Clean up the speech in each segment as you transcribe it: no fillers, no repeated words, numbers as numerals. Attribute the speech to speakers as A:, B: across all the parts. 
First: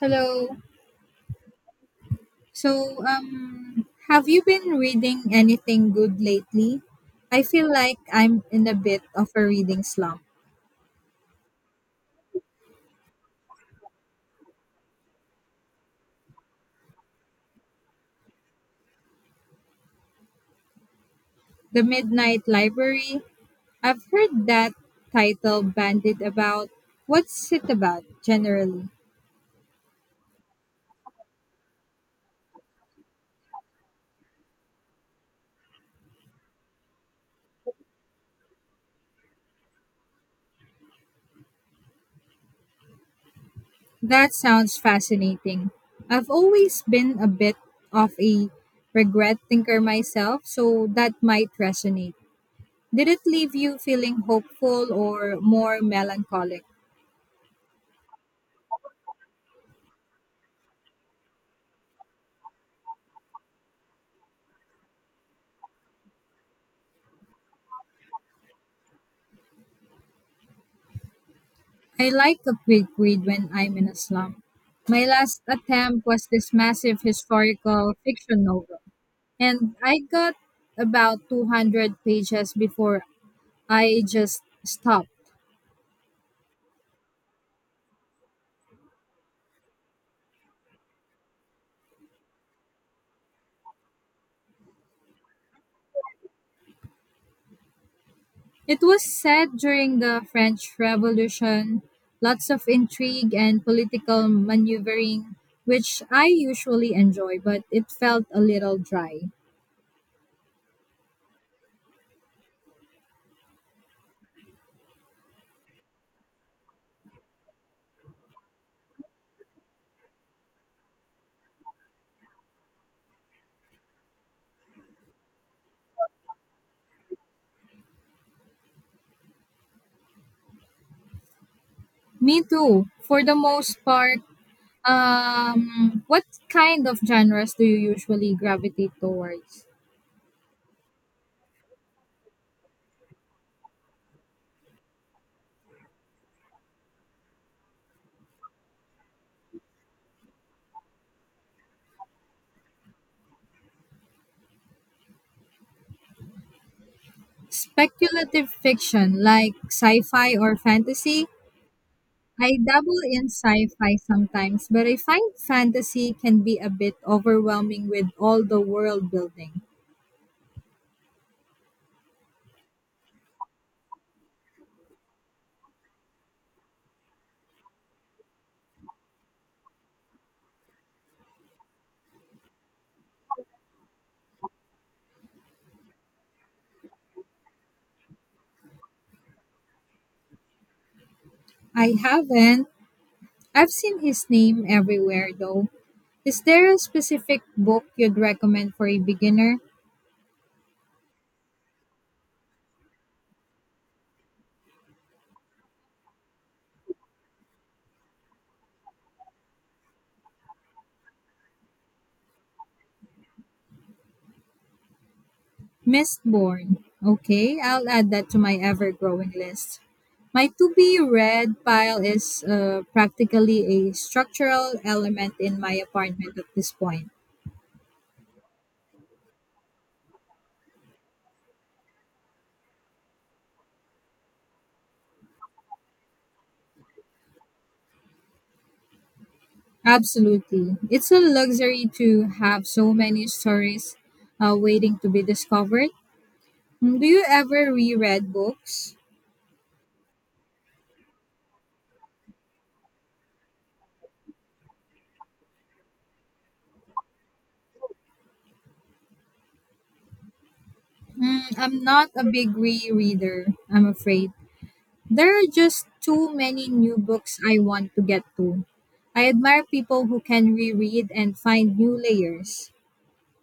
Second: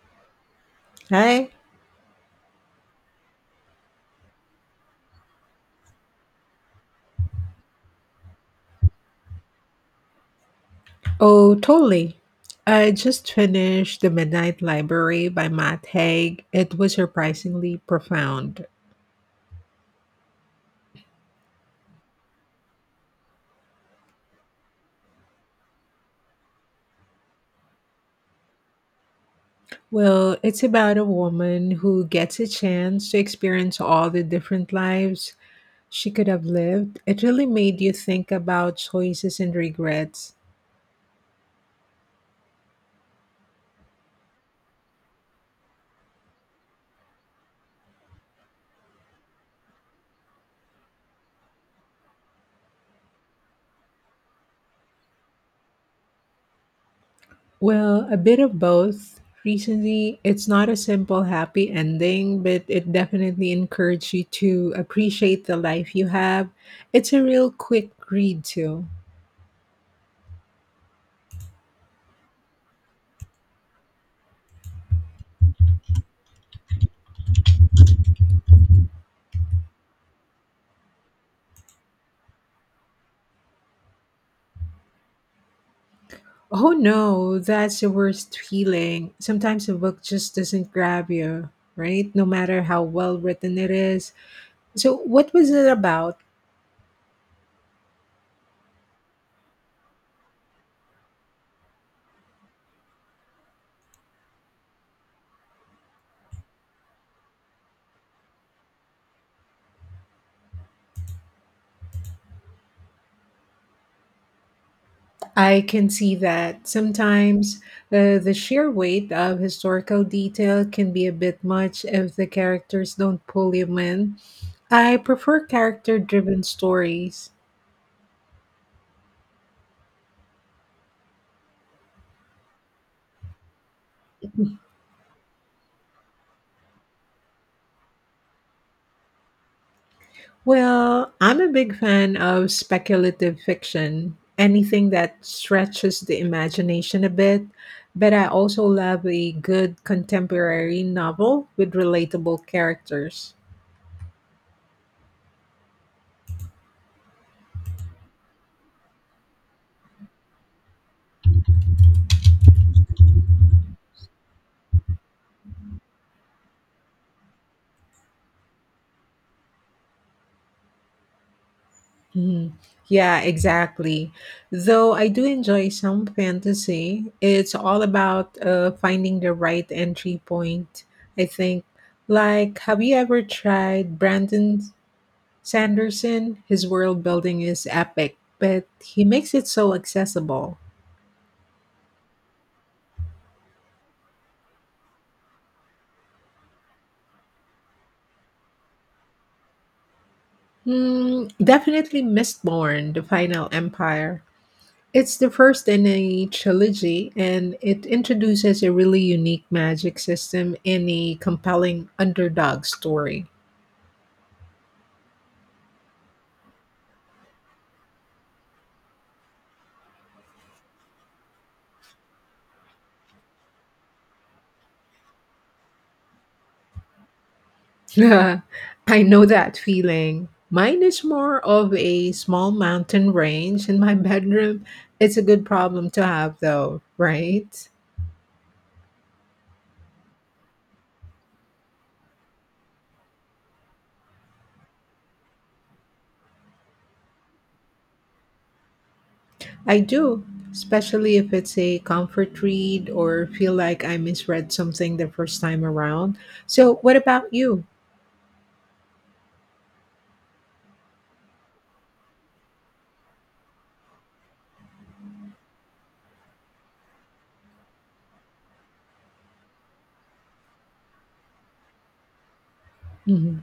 A: Hello.
B: Hi.
A: So, have you been reading anything good lately? I feel like I'm in a bit of a reading slump.
B: Oh, totally. I just finished The Midnight Library by Matt Haig. It was surprisingly profound.
A: The Midnight Library. I've heard that title bandied about. What's it about generally?
B: Well, it's about a woman who gets a chance to experience all the different lives she could have lived. It really made you think about choices and regrets.
A: That sounds fascinating. I've always been a bit of a regret thinker myself, so that might resonate. Did it leave you feeling hopeful or more melancholic?
B: Well, a bit of both. Recently, it's not a simple happy ending, but it definitely encouraged you to appreciate the life you have. It's a real quick read, too.
A: I like a quick read when I'm in a slump. My last attempt was this massive historical fiction novel, and I got about 200 pages before I just stopped.
B: Oh no, that's the worst feeling. Sometimes a book just doesn't grab you, right? No matter how well written it is. So, what was it about?
A: It was set during the French Revolution, lots of intrigue and political maneuvering, which I usually enjoy, but it felt a little dry.
B: I can see that sometimes the sheer weight of historical detail can be a bit much if the characters don't pull you in. I prefer character driven stories.
A: Me too. For the most part, what kind of genres do you usually gravitate towards?
B: Well, I'm a big fan of speculative fiction, anything that stretches the imagination a bit, but I also love a good contemporary novel with relatable characters.
A: Speculative fiction, like sci-fi or fantasy? I dabble in sci-fi sometimes, but I find fantasy can be a bit overwhelming with all the world building.
B: Mhm. Yeah, exactly. Though I do enjoy some fantasy, it's all about finding the right entry point, I think. Like, have you ever tried Brandon Sanderson? His world building is epic, but he makes it so accessible.
A: I haven't. I've seen his name everywhere though. Is there a specific book you'd recommend for a beginner?
B: Hmm, definitely Mistborn, The Final Empire. It's the first in a trilogy, and it introduces a really unique magic system in a compelling underdog story.
A: Mistborn. Okay, I'll add that to my ever growing list. My to be read pile is practically a structural element in my apartment at this point.
B: I know that feeling. Mine is more of a small mountain range in my bedroom. It's a good problem to have, though, right?
A: Absolutely. It's a luxury to have so many stories waiting to be discovered. Do you ever reread books?
B: I do, especially if it's a comfort read or feel like I misread something the first time around. So, what about you?
A: I'm not a big rereader, I'm afraid. There are just too many new books I want to get to. I admire people who can reread and find new layers.
B: Mm-hmm.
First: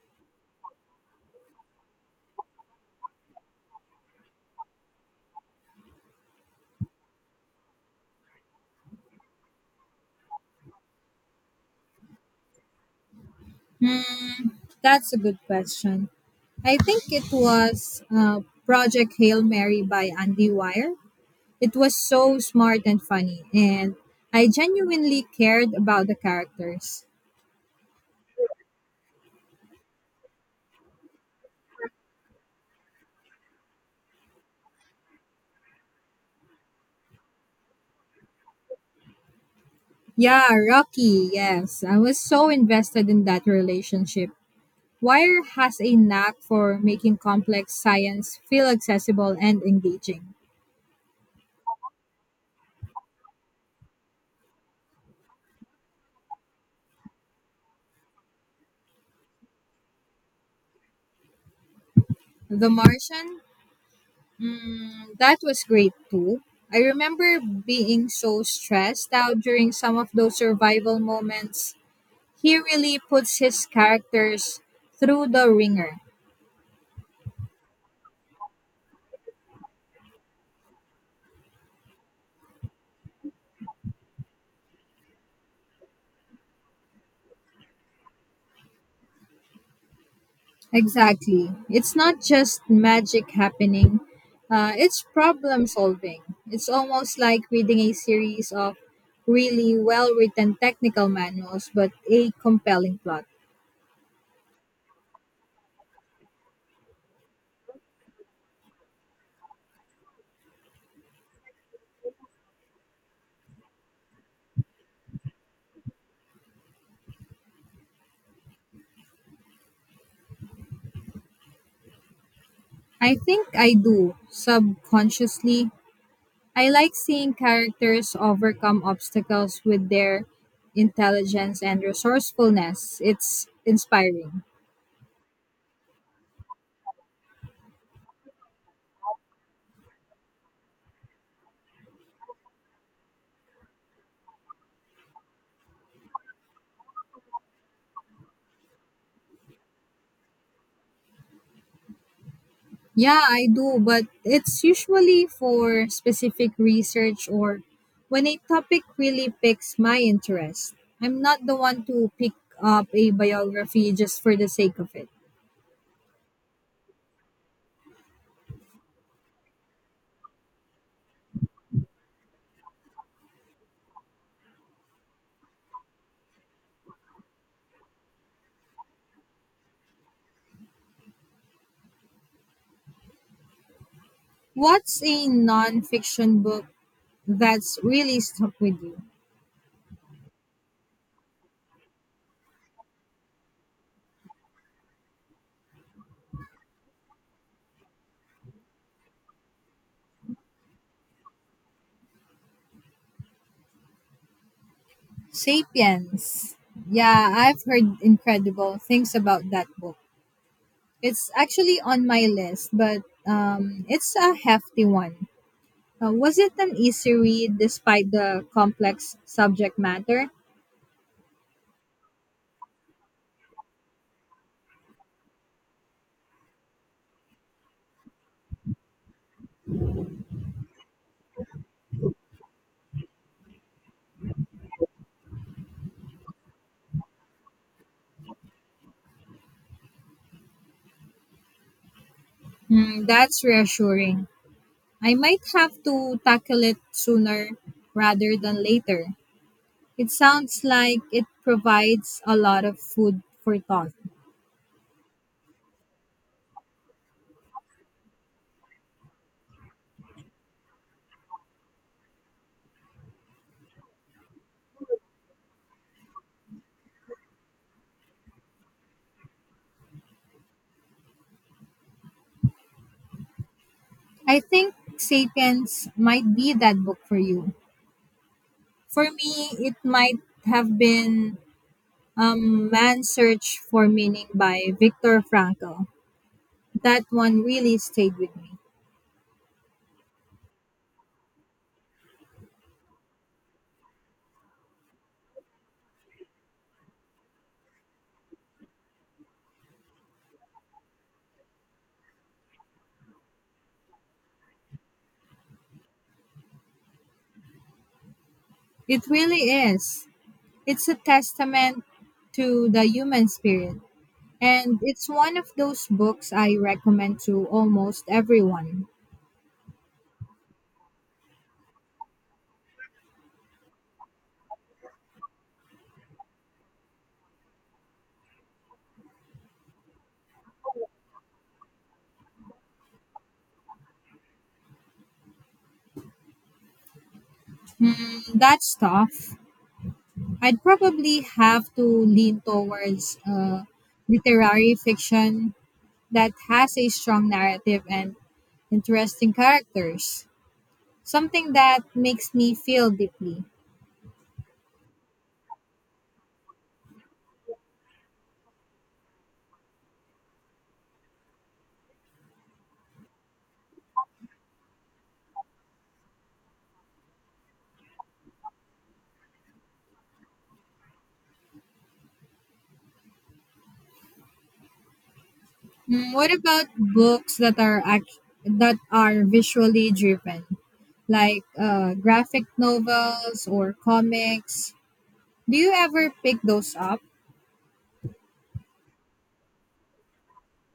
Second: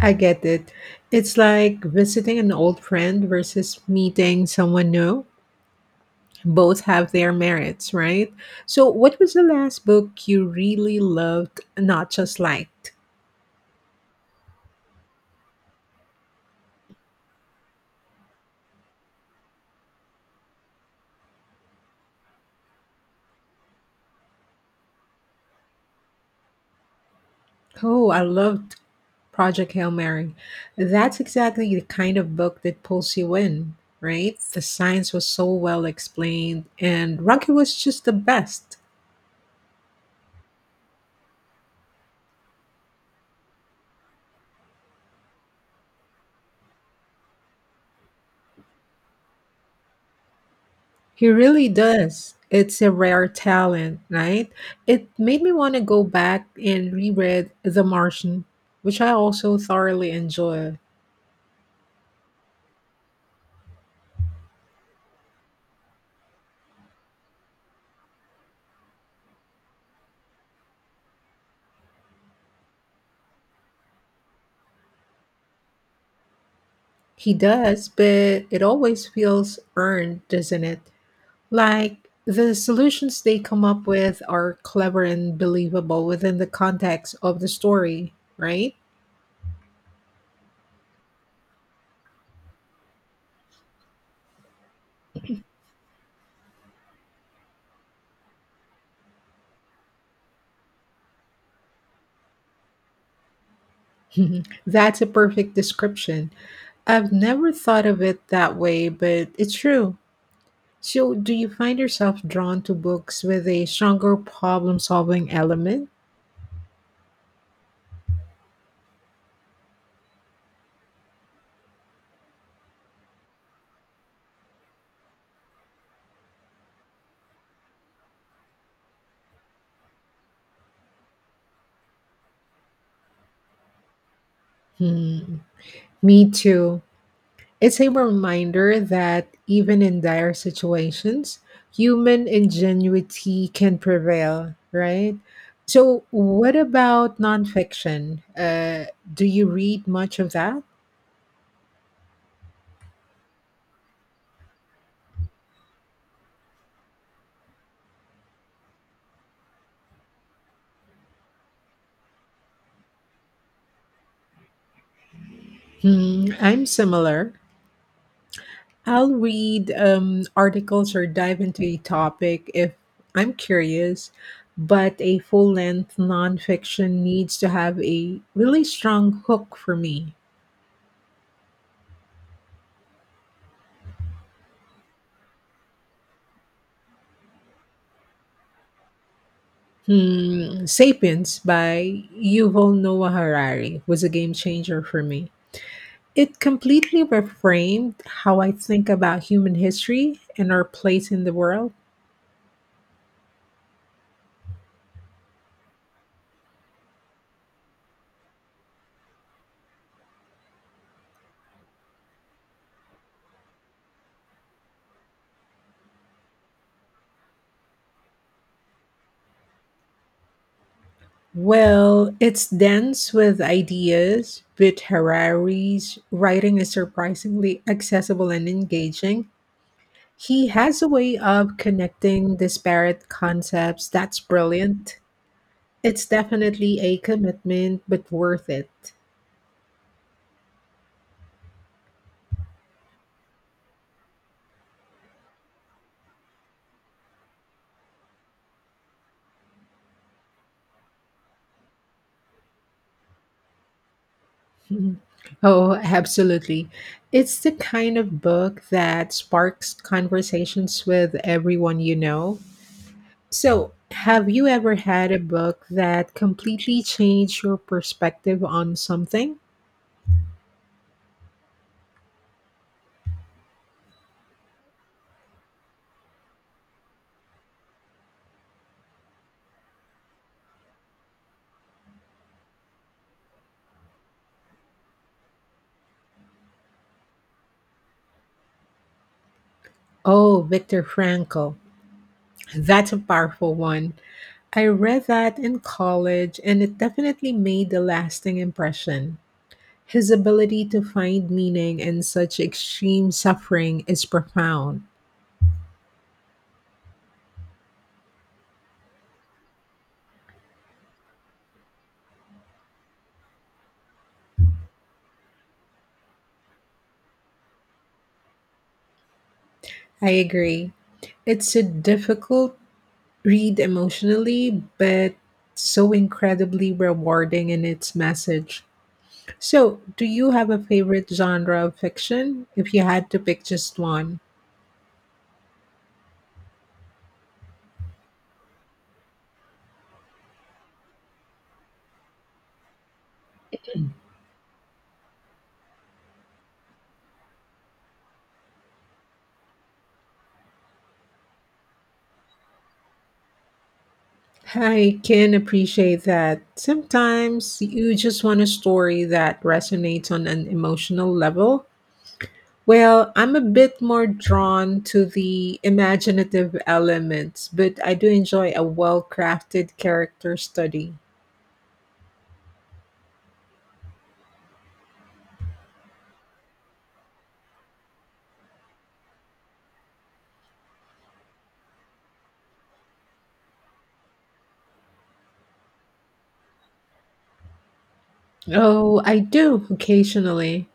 B: I get it. It's like visiting an old friend versus meeting someone new. Both have their merits, right? So, what was the last book you really loved, not just liked?
A: Hmm, that's a good question. I think it was Project Hail Mary by Andy Weir. It was so smart and funny, and I genuinely cared about the characters.
B: Oh, I loved Project Hail Mary. That's exactly the kind of book that pulls you in, right? The science was so well explained, and Rocky was just the best.
A: Yeah, Rocky, yes. I was so invested in that relationship. Wire has a knack for making complex science feel accessible and engaging.
B: He really does. It's a rare talent, right? It made me want to go back and reread The Martian, which I also thoroughly enjoy.
A: The Martian, that was great too. I remember being so stressed out during some of those survival moments. He really puts his characters through the ringer.
B: He does, but it always feels earned, doesn't it? Like the solutions they come up with are clever and believable within the context of the story, right?
A: Exactly. It's not just magic happening, it's problem solving. It's almost like reading a series of really well written technical manuals, but a compelling plot.
B: That's a perfect description. I've never thought of it that way, but it's true. So, do you find yourself drawn to books with a stronger problem solving element?
A: I think I do, subconsciously. I like seeing characters overcome obstacles with their intelligence and resourcefulness. It's inspiring.
B: Hmm, me too. It's a reminder that even in dire situations, human ingenuity can prevail, right? So, what about nonfiction? Do you read much of that?
A: Yeah, I do, but it's usually for specific research or when a topic really piques my interest. I'm not the one to pick up a biography just for the sake of it.
B: Hmm, I'm similar. I'll read articles or dive into a topic if I'm curious, but a full length nonfiction needs to have a really strong hook for me.
A: What's a nonfiction book that's really stuck with you?
B: Hmm, Sapiens by Yuval Noah Harari was a game changer for me. It completely reframed how I think about human history and our place in the world.
A: Sapiens. Yeah, I've heard incredible things about that book. It's actually on my list, but it's a hefty one. Was it an easy read despite the complex subject matter?
B: Well, it's dense with ideas, but Harari's writing is surprisingly accessible and engaging. He has a way of connecting disparate concepts that's brilliant. It's definitely a commitment, but worth it.
A: That's reassuring. I might have to tackle it sooner rather than later. It sounds like it provides a lot of food for thought.
B: Mhm. Oh, absolutely. It's the kind of book that sparks conversations with everyone you know. So, have you ever had a book that completely changed your perspective on something?
A: I think Sapiens might be that book for you. For me, it might have been Man's Search for Meaning by Viktor Frankl. That one really stayed with me.
B: Oh, Viktor Frankl. That's a powerful one. I read that in college and it definitely made a lasting impression. His ability to find meaning in such extreme suffering is profound.
A: It really is. It's a testament to the human spirit. And it's one of those books I recommend to almost everyone.
B: I agree. It's a difficult read emotionally, but so incredibly rewarding in its message. So, do you have a favorite genre of fiction? If you had to pick just one,
A: That's tough. I'd probably have to lean towards literary fiction that has a strong narrative and interesting characters, something that makes me feel deeply.
B: I can appreciate that. Sometimes you just want a story that resonates on an emotional level. Well, I'm a bit more drawn to the imaginative elements, but I do enjoy a well crafted character study.
A: What about books that are visually driven? Like graphic novels or comics. Do you ever pick those up?
B: Oh, I do occasionally.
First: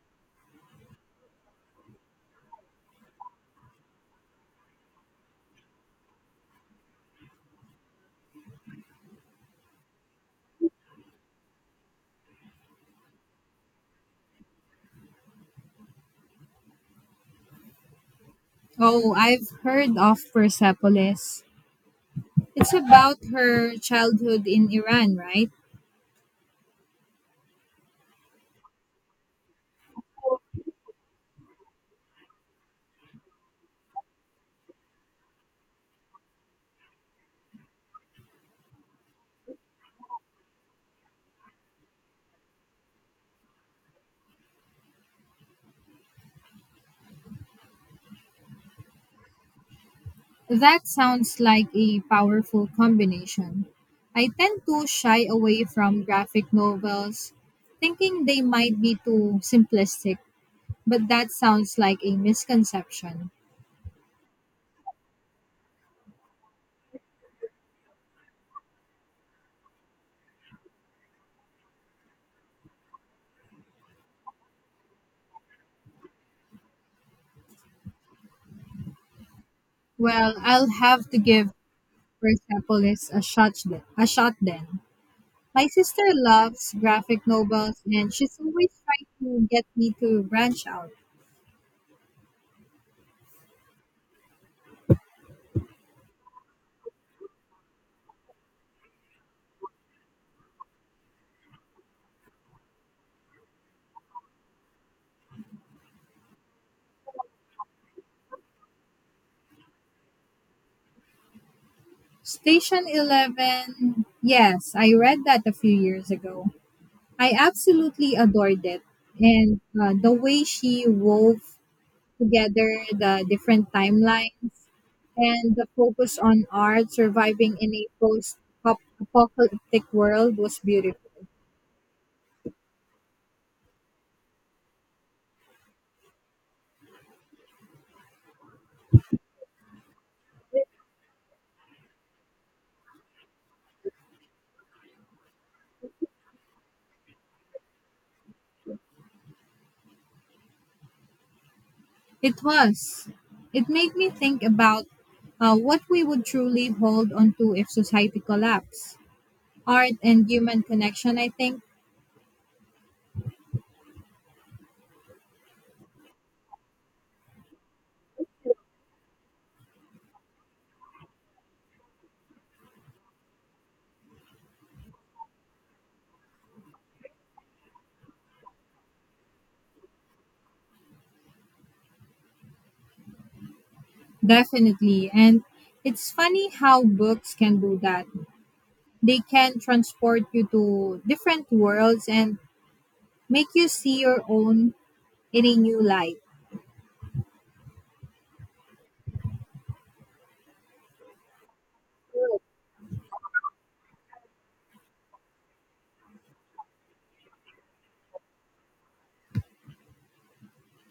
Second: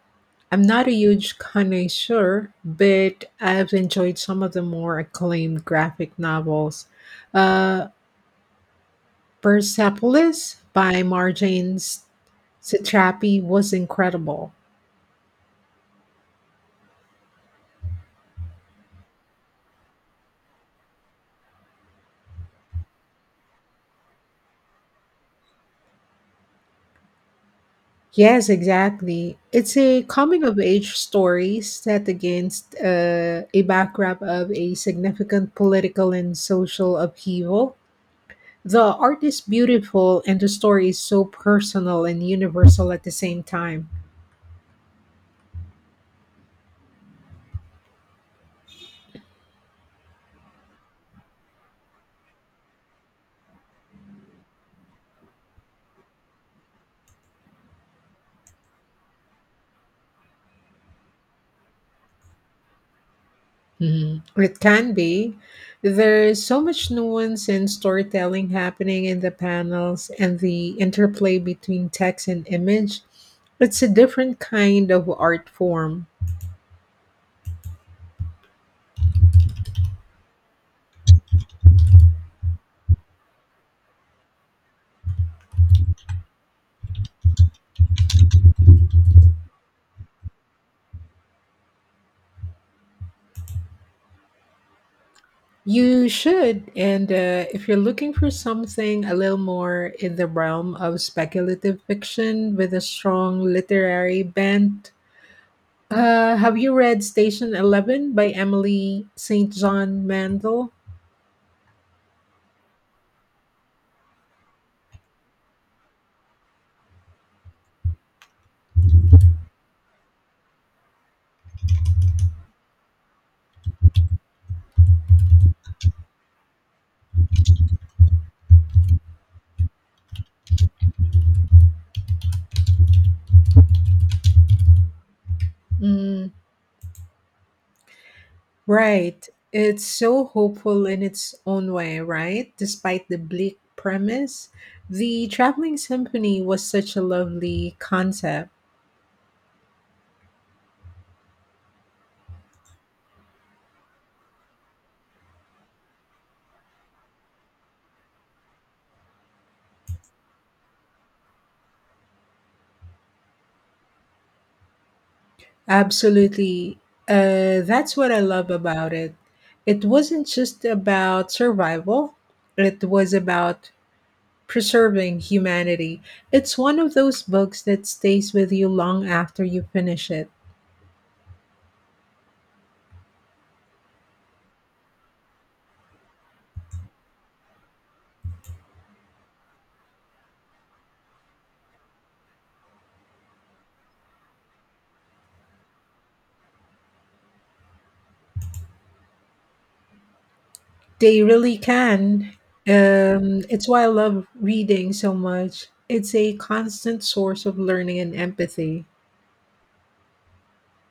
B: I'm not a huge connoisseur, but I've enjoyed some of the more acclaimed graphic novels. Uh, Persepolis by Satrapi was incredible.
A: Oh, I've heard of Persepolis. It's about her childhood in Iran, right?
B: Yes, exactly. It's a coming of age story set against a backdrop of a significant political and social upheaval. The art is beautiful and the story is so personal and universal at the same time.
A: That sounds like a powerful combination. I tend to shy away from graphic novels, thinking they might be too simplistic, but that sounds like a misconception.
B: Mhm. It can be. There is so much nuance and storytelling happening in the panels and the interplay between text and image. It's a different kind of art form.
A: Well, I'll have to give Persepolis a shot, a shot then. My sister loves graphic novels and she's always trying to get me to branch out.
B: You should, and if you're looking for something a little more in the realm of speculative fiction with a strong literary bent, have you read Station Eleven by Emily St. John Mandel?
A: Station 11, yes, I read that a few years ago. I absolutely adored it. And the way she wove together the different timelines and the focus on art surviving in a post apocalyptic world was beautiful.
B: Mm, right. It's so hopeful in its own way, right? Despite the bleak premise. The Traveling Symphony was such a lovely concept.
A: It was. It made me think about what we would truly hold on to if society collapsed. Art and human connection, I think,
B: Absolutely. That's what I love about it. It wasn't just about survival, it was about Preserving Humanity. It's one of those books that stays with you long after you finish it.
A: definitely. And it's funny how books can do that. They can transport you to different worlds and make you see your own in a new light.
B: They really can. It's why I love reading so much. It's a constant source of learning and empathy.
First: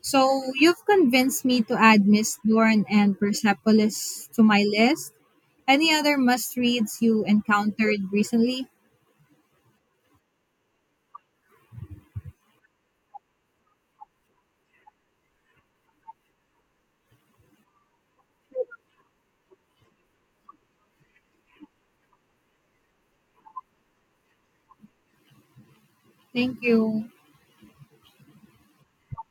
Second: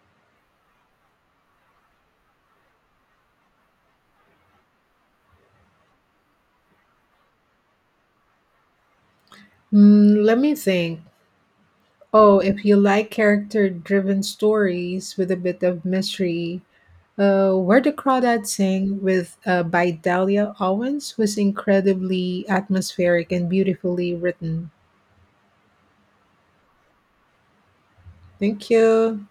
A: So you've convinced me to add Miss Dorn and Persepolis to my list. Any other must reads you encountered recently?
B: Mm, let me think. Oh, if you like character driven stories with a bit of mystery, Where the Crawdads Sing with by Dahlia Owens was incredibly atmospheric and beautifully written.
A: Thank you.
B: Thank you.